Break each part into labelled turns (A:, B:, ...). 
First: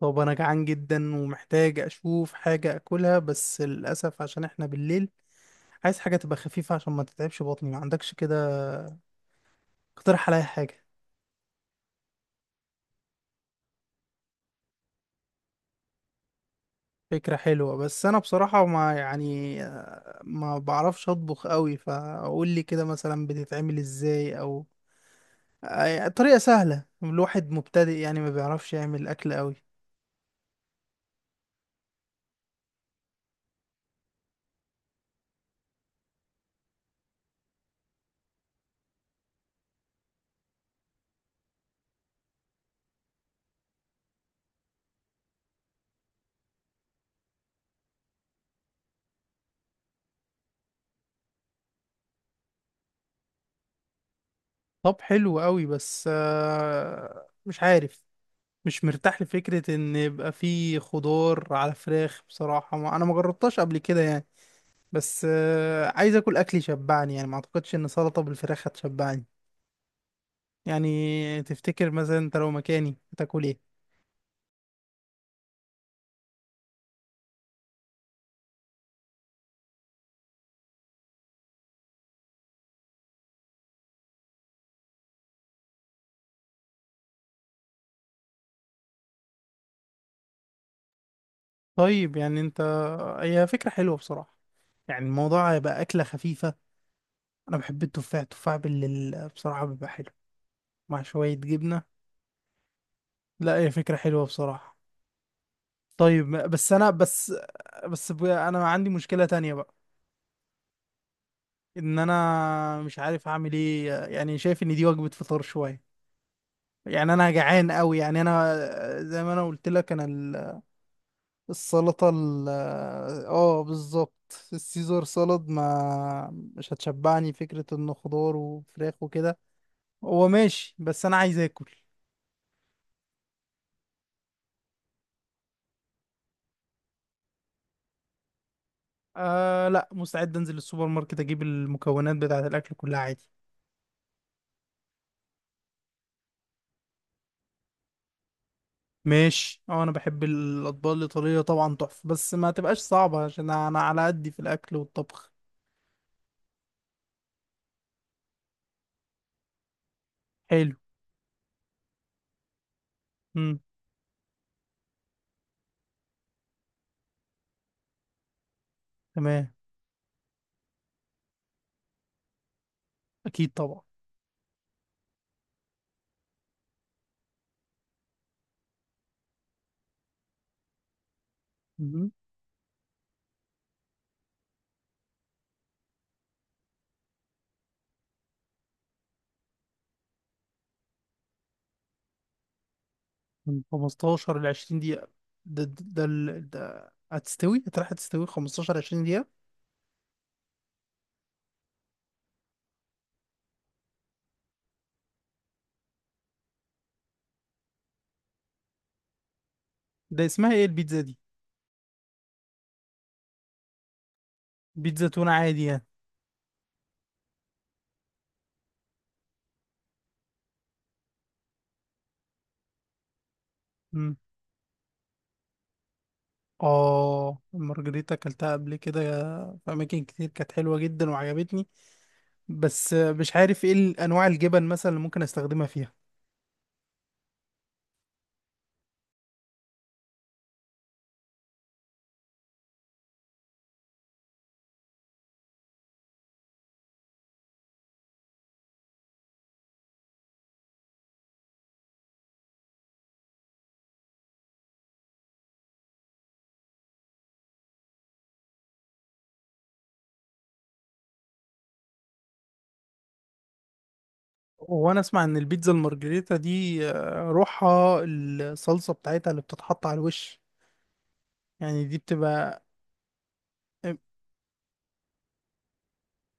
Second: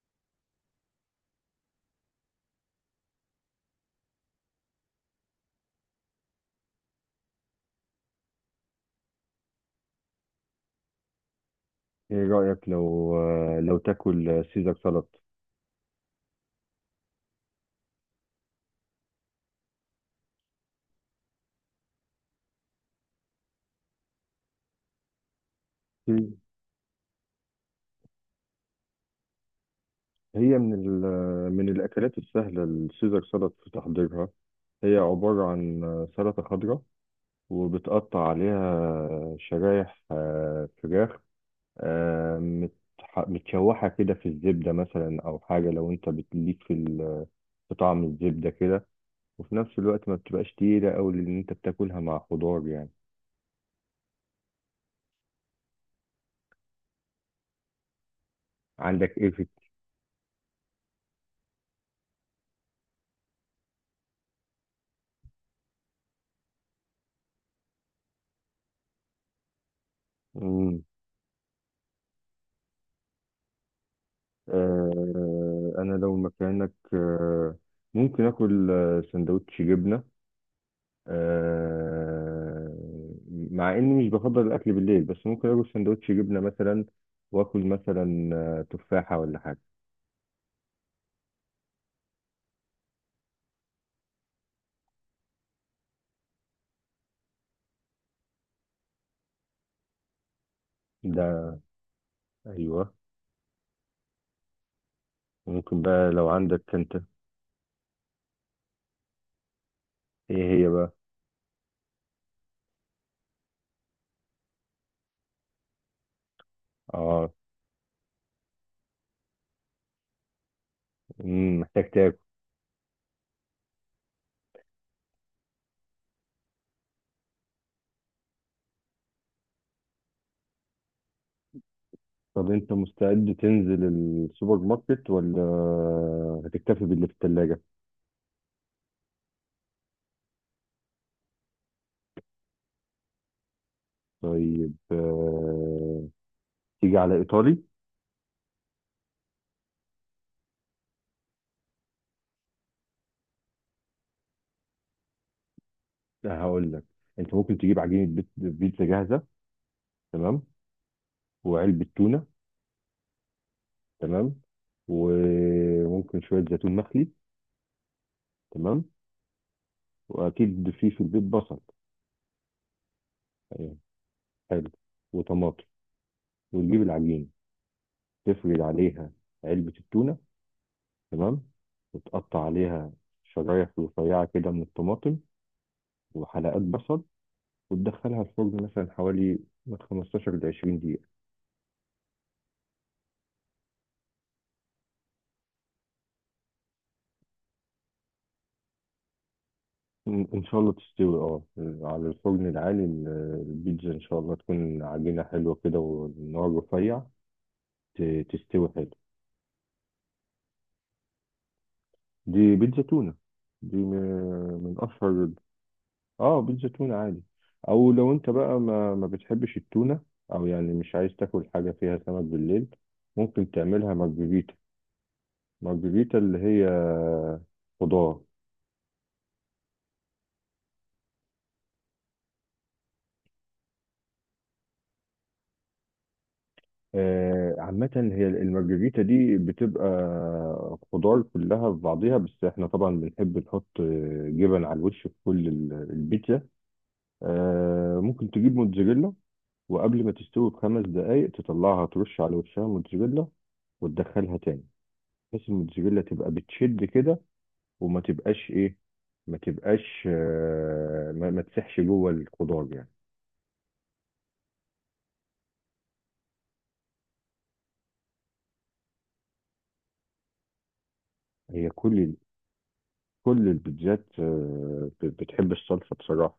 A: طب انا جعان جدا ومحتاج اشوف حاجة اكلها، بس للاسف عشان احنا بالليل عايز حاجة تبقى خفيفة عشان ما تتعبش بطني. ما عندكش كده اقترح عليا حاجة؟
B: ايه رأيك لو تاكل سيزر سلطة؟
A: فكرة حلوة، بس انا بصراحة ما يعني ما بعرفش اطبخ قوي. فقول لي كده مثلا بتتعمل ازاي، او يعني
B: مم.
A: طريقة سهلة. الواحد مبتدئ يعني ما بيعرفش يعمل اكل قوي.
B: هي من ال... من الأكلات السهلة السيزر سلطة في تحضيرها. هي عبارة عن سلطة خضراء، وبتقطع عليها شرايح فراخ متشوحة كده في الزبدة، مثلا أو حاجة، لو أنت بتليك في طعم الزبدة كده. وفي نفس الوقت ما بتبقاش تقيلة أوي، لأن أنت بتاكلها مع خضار يعني.
A: طب حلو قوي، بس مش عارف. مش
B: عندك
A: مرتاح
B: إيه في...
A: لفكرة ان يبقى فيه خضار على فراخ بصراحة، ما انا ما جربتهاش قبل كده يعني. بس عايز اكل اكل يشبعني، يعني ما اعتقدش ان سلطة بالفراخ هتشبعني.
B: مم.
A: يعني تفتكر مثلا انت لو مكاني هتاكل ايه؟
B: انا لو مكانك، ممكن اكل سندوتش جبنه. آه، مع اني مش بفضل الاكل بالليل، بس ممكن اكل سندوتش جبنه مثلا، واكل مثلا تفاحه ولا حاجه.
A: طيب يعني انت، هي فكرة حلوة بصراحة. يعني الموضوع هيبقى اكلة خفيفة. انا بحب التفاح، التفاح بصراحة بيبقى حلو مع شوية
B: ده
A: جبنة.
B: ايوه،
A: لا هي فكرة حلوة بصراحة.
B: ممكن بقى لو
A: طيب، بس
B: عندك
A: انا
B: انت.
A: بس بس ب- انا عندي مشكلة تانية بقى.
B: ايه هي بقى؟
A: ان انا مش عارف اعمل ايه، يعني شايف ان دي وجبة فطار شوية. يعني انا
B: اه.
A: جعان قوي، يعني انا زي ما انا قلت لك انا
B: محتاج
A: السلطة
B: تاكل.
A: اه بالظبط السيزر سالاد ما مش هتشبعني. فكرة انه خضار وفراخ وكده هو ماشي، بس انا عايز اكل.
B: طب انت مستعد تنزل السوبر ماركت، ولا هتكتفي باللي في الثلاجه؟
A: آه، لا مستعد انزل السوبر ماركت اجيب المكونات بتاعة الاكل كلها عادي.
B: طيب، تيجي على ايطالي.
A: ماشي، اه انا بحب الاطباق الايطالية طبعا تحفة، بس ما تبقاش صعبة عشان انا على قدي في الاكل والطبخ.
B: هقول لك، انت ممكن تجيب عجينه بيتزا جاهزه. تمام.
A: حلو.
B: وعلبه تونه.
A: امم.
B: تمام. وممكن شويه زيتون مخلي. تمام.
A: تمام.
B: واكيد في البيت بصل
A: اكيد
B: يعني.
A: طبعا.
B: حلو. وطماطم، وتجيب العجينه، تفرد عليها علبه التونه. تمام.
A: مم.
B: وتقطع عليها شرايح رفيعه كده من الطماطم، وحلقات بصل، وتدخلها الفرن مثلا حوالي من 15 ل 20 دقيقه.
A: من 15 ل 20 دقيقة. ده هتروح هتستوي 15 20 دقيقة.
B: إن شاء الله تستوي، أه. على الفرن العالي البيتزا إن شاء الله تكون عجينة حلوة كده، والنار رفيع. تستوي حلو.
A: ده اسمها ايه البيتزا دي؟
B: دي بيتزا تونة. دي من
A: بيتزا
B: أشهر...
A: تونة عادي يعني؟
B: أه، بيتزا تونة عادي. أو لو أنت بقى ما بتحبش التونة، أو يعني مش عايز تاكل حاجة فيها سمك بالليل، ممكن تعملها
A: مم.
B: مارجريتا. مارجريتا اللي هي
A: اه، المارجريتا
B: خضار.
A: اكلتها قبل كده في اماكن كتير، كانت حلوة جدا وعجبتني. بس مش عارف ايه انواع الجبن مثلا اللي ممكن استخدمها فيها.
B: عامة هي المارجريتا دي بتبقى خضار كلها في بعضيها، بس احنا طبعا بنحب نحط جبن على الوش في كل البيتزا. ممكن تجيب موتزاريلا، وقبل ما تستوي بخمس دقايق تطلعها، ترش على وشها موتزاريلا، وتدخلها تاني، بحيث الموتزاريلا تبقى بتشد كده، وما تبقاش ايه، ما تبقاش ما تسحش جوه الخضار يعني.
A: وانا اسمع ان البيتزا المارجريتا دي روحها الصلصة بتاعتها اللي بتتحط على الوش.
B: هي
A: يعني دي
B: كل
A: بتبقى،
B: كل البيتزات بتحب الصلصة بصراحة.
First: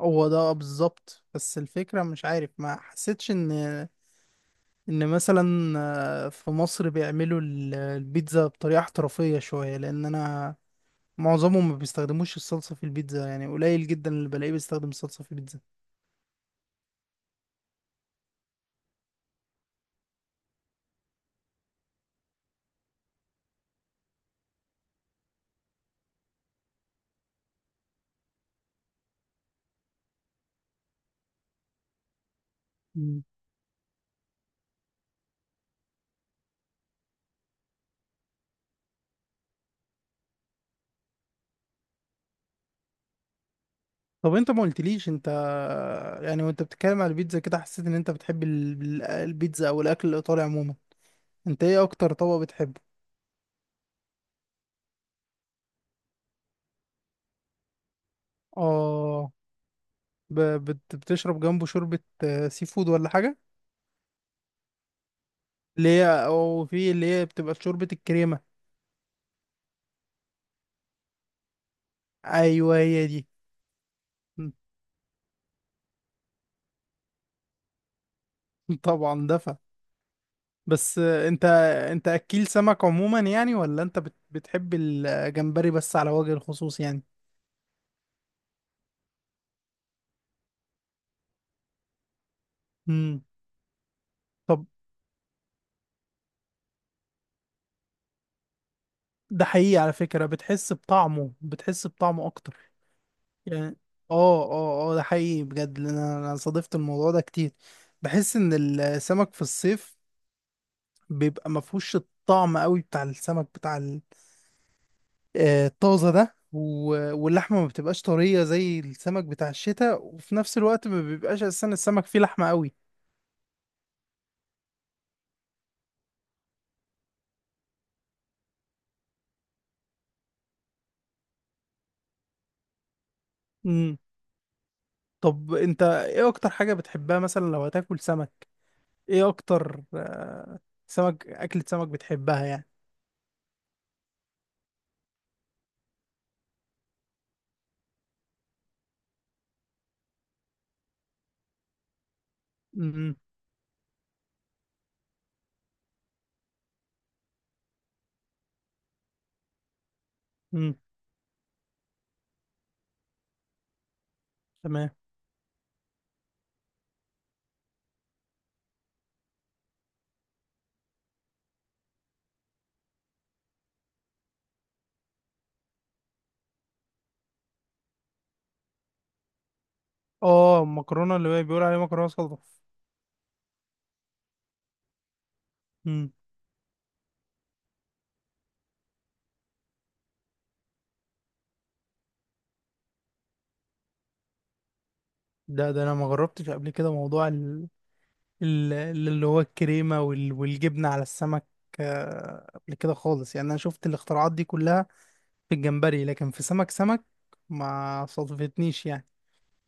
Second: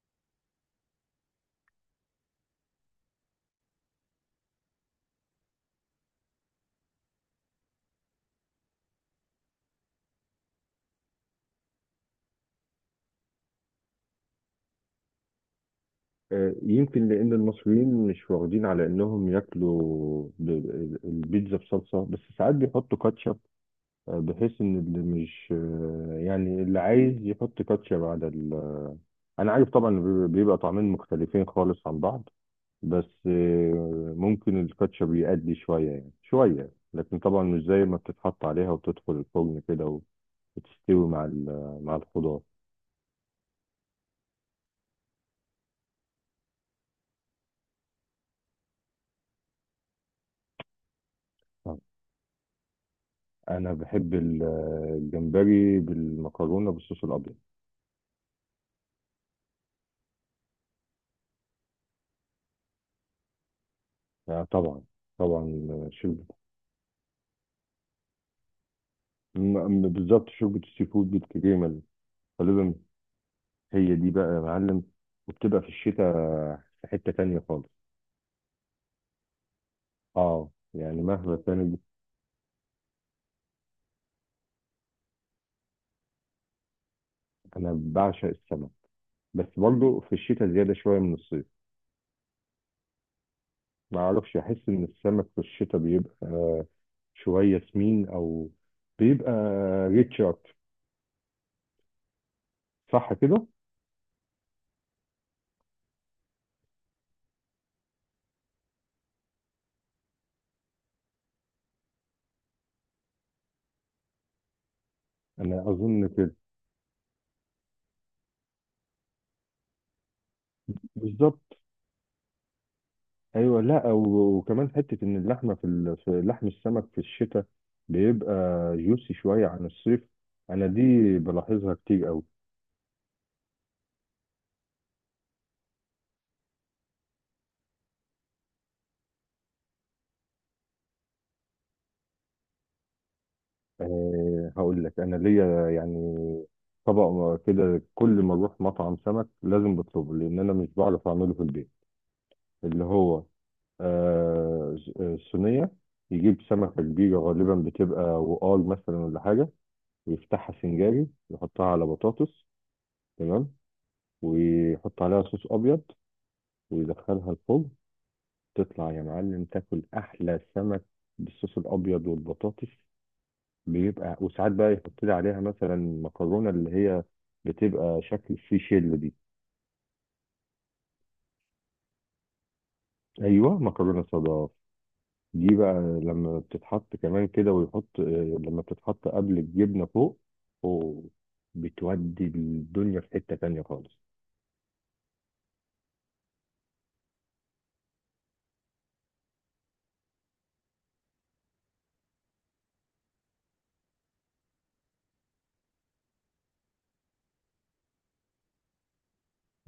A: هو ده بالظبط. بس الفكرة مش عارف، ما حسيتش ان مثلا في مصر بيعملوا البيتزا بطريقة احترافية شوية، لان انا معظمهم ما بيستخدموش الصلصة في البيتزا، يعني قليل جدا اللي بلاقيه بيستخدم الصلصة في البيتزا.
B: يمكن لأن المصريين مش واخدين على إنهم ياكلوا البيتزا بصلصة، بس ساعات بيحطوا كاتشب، بحيث إن اللي مش يعني اللي عايز يحط كاتشب على ال... أنا عارف طبعا، بيبقى طعمين مختلفين خالص عن بعض.
A: مم.
B: بس ممكن الكاتشب يأدي شوية، يعني شوية، لكن طبعا مش زي ما بتتحط عليها وتدخل الفرن كده، وتستوي مع مع الخضار.
A: طب انت ما قلتليش انت، يعني وانت بتتكلم على البيتزا كده حسيت ان انت بتحب البيتزا او الاكل الايطالي عموما. انت ايه اكتر طبق بتحبه؟
B: أنا بحب الجمبري بالمكرونة بالصوص الأبيض.
A: اه، ب- بتشرب جنبه شوربة سي فود ولا حاجة؟
B: لا طبعا. طبعا
A: اللي هي،
B: شوربة.
A: وفي اللي هي بتبقى شوربة الكريمة.
B: بالظبط شوربة السي فود بالكريمة غالبا.
A: ايوه هي دي.
B: هي دي بقى يا معلم، وبتبقى في الشتاء في حتة تانية خالص.
A: طبعا دفع.
B: اه،
A: بس
B: يعني مهما
A: انت
B: كانت.
A: انت اكيل سمك عموما يعني، ولا انت بتحب الجمبري بس على وجه الخصوص يعني؟
B: أنا بعشق السمك، بس برضه في الشتاء زيادة شوية من الصيف.
A: امم.
B: ما أعرفش،
A: طب،
B: أحس إن السمك في الشتاء بيبقى شوية سمين، أو بيبقى
A: ده حقيقي على
B: ريتش
A: فكرة،
B: أكتر،
A: بتحس بطعمه اكتر
B: صح كده؟
A: يعني. اه، اه، اه، ده حقيقي بجد، لأن انا صادفت الموضوع ده كتير. بحس ان السمك في الصيف بيبقى مفهوش الطعم قوي بتاع السمك بتاع
B: أنا أظن
A: طازة
B: كده،
A: ده، واللحمة ما بتبقاش طرية زي السمك بتاع الشتاء، وفي نفس الوقت ما بيبقاش
B: بالظبط.
A: أساسا السمك فيه لحمة قوي.
B: ايوه، لا وكمان حته ان اللحمه في لحم السمك في الشتاء بيبقى جوسي شويه عن الصيف. انا دي بلاحظها كتير قوي.
A: امم. طب أنت إيه أكتر حاجة بتحبها مثلا لو هتاكل سمك؟ إيه أكتر أكلة سمك بتحبها يعني؟
B: أه، هقول لك انا ليا يعني طبق كده، كل ما اروح مطعم سمك لازم بطلبه، لان انا مش بعرف اعمله في البيت. اللي
A: امم،
B: هو أه صينيه، يجيب سمكه كبيره غالبا بتبقى وقار مثلا ولا حاجه، ويفتحها
A: امم،
B: سنجاري، يحطها على بطاطس. تمام.
A: تمام.
B: ويحط عليها صوص ابيض، ويدخلها الفرن. تطلع يا معلم تاكل احلى سمك بالصوص الابيض والبطاطس. بيبقى، وساعات بقى يحط لي عليها مثلا مكرونه، اللي هي بتبقى شكل في شيل دي.
A: آه، المكرونة اللي هي بيقول عليها مكرونة صلصة.
B: ايوه، مكرونه صدف دي بقى.
A: امم.
B: لما بتتحط كمان كده، ويحط لما بتتحط قبل الجبنه فوق، أوه، بتودي الدنيا في حته تانيه خالص.
A: ده أنا ما جربتش قبل كده موضوع ال- اللي هو الكريمة والجبنة على السمك قبل كده خالص. يعني أنا شفت الاختراعات دي كلها في الجمبري لكن في سمك ما صادفتنيش يعني.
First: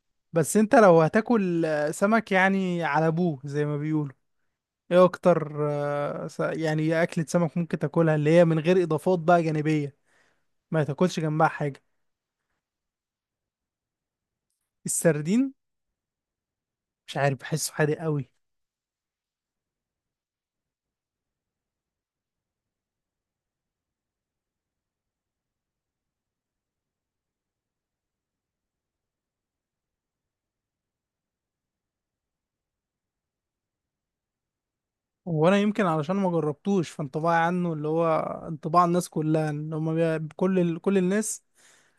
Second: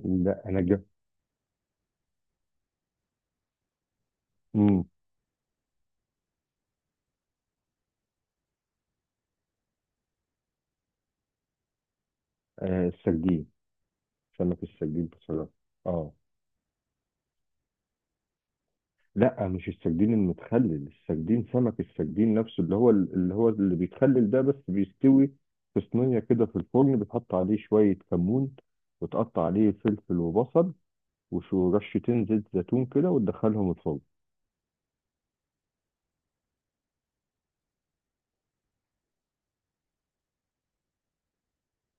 B: لا
A: بس
B: انا
A: انت
B: جا...
A: لو هتاكل سمك يعني على ابوه زي ما بيقولوا،
B: امم
A: ايه اكتر يعني ايه اكلة سمك ممكن تاكلها اللي هي من غير اضافات بقى جانبية، ما تاكلش جنبها حاجة؟
B: السردين، سمك السردين بصراحه.
A: السردين؟
B: اه.
A: مش عارف بحسه حادق قوي.
B: لا، مش السردين المتخلل. السردين، سمك السردين نفسه، اللي بيتخلل ده، بس بيستوي في صينية كده في الفرن، بتحط عليه شوية كمون، وتقطع عليه فلفل وبصل، وشو رشتين زيت زيتون كده، وتدخلهم الفرن.
A: وانا يمكن علشان ما جربتوش، فانطباعي عنه، اللي هو انطباع الناس كلها، ان هم كل الناس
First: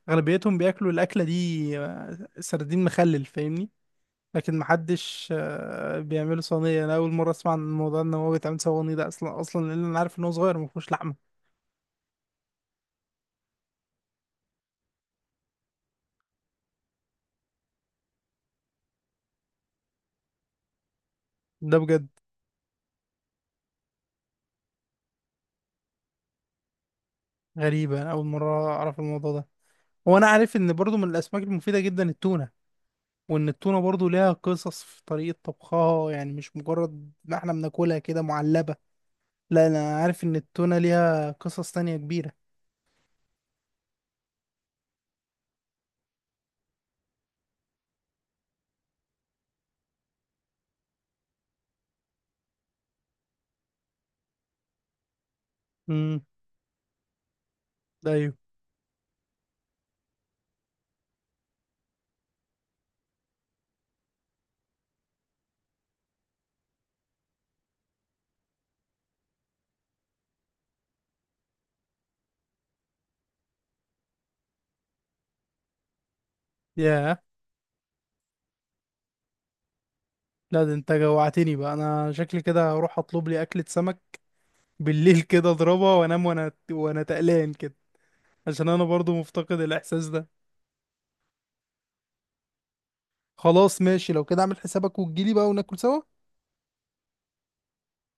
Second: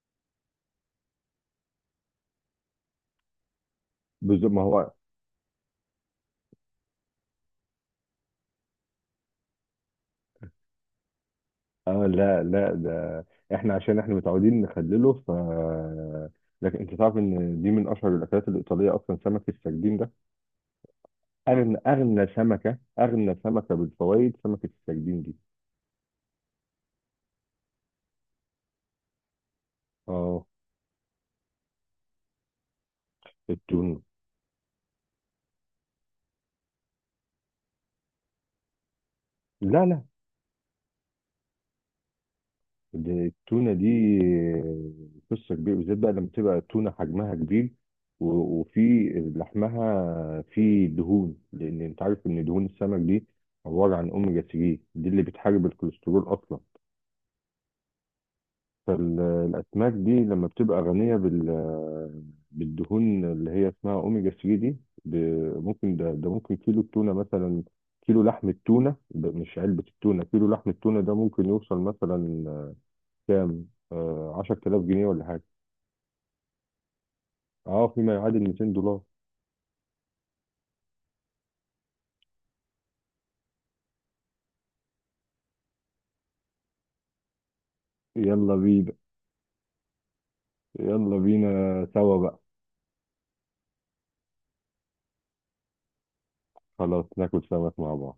A: اغلبيتهم بياكلوا الاكلة دي سردين مخلل، فاهمني؟ لكن
B: ما هو...
A: محدش بيعمله صينية. انا اول مرة اسمع عن الموضوع ان هو بيتعمل صواني ده اصلا اصلا، لان انا عارف ان هو صغير مفهوش لحمة.
B: لا لا، ده احنا عشان احنا متعودين نخلله، ف... لكن انت تعرف ان دي من اشهر الاكلات الايطاليه، اصلا سمك السردين ده
A: ده بجد؟
B: اغنى سمكه بالفوائد، سمكه السردين دي.
A: غريبة، انا اول مرة اعرف الموضوع ده. وانا
B: اه،
A: عارف ان برضو من الاسماك المفيدة جدا التونة، وان التونة
B: التونه.
A: برضو ليها قصص في طريقة طبخها يعني، مش مجرد ما احنا بناكلها كده معلبة. لا
B: لا
A: انا
B: لا،
A: عارف ان التونة ليها قصص تانية كبيرة.
B: دي التونة دي قصة كبيرة، بالذات بقى لما تبقى التونة حجمها كبير، وفي لحمها فيه دهون، لأن أنت عارف إن دهون السمك دي عبارة عن أوميجا 3، دي اللي بتحارب
A: امم.
B: الكوليسترول أصلا.
A: ايوه.
B: فالأسماك دي لما بتبقى غنية بالدهون اللي هي اسمها أوميجا 3 دي، ب- ممكن ده ده ممكن كيلو التونة مثلا، كيلو لحم التونة ده، مش علبة التونة، كيلو لحم التونة ده ممكن يوصل مثلا كام؟ 10000 جنيه ولا حاجة.
A: ياه.
B: اه، فيما يعادل 200 دولار.
A: لا، ده انت جوعتني بقى، انا شكلي كده هروح اطلب لي اكلة سمك بالليل كده اضربها وانام، وانا تقلان كده،
B: يلا
A: عشان انا
B: بينا.
A: برضو مفتقد الاحساس ده.
B: يلا بينا سوا بقى.
A: خلاص ماشي، لو كده اعمل حسابك وتجيلي بقى وناكل سوا.
B: خلاص ناكل سمك مع بعض.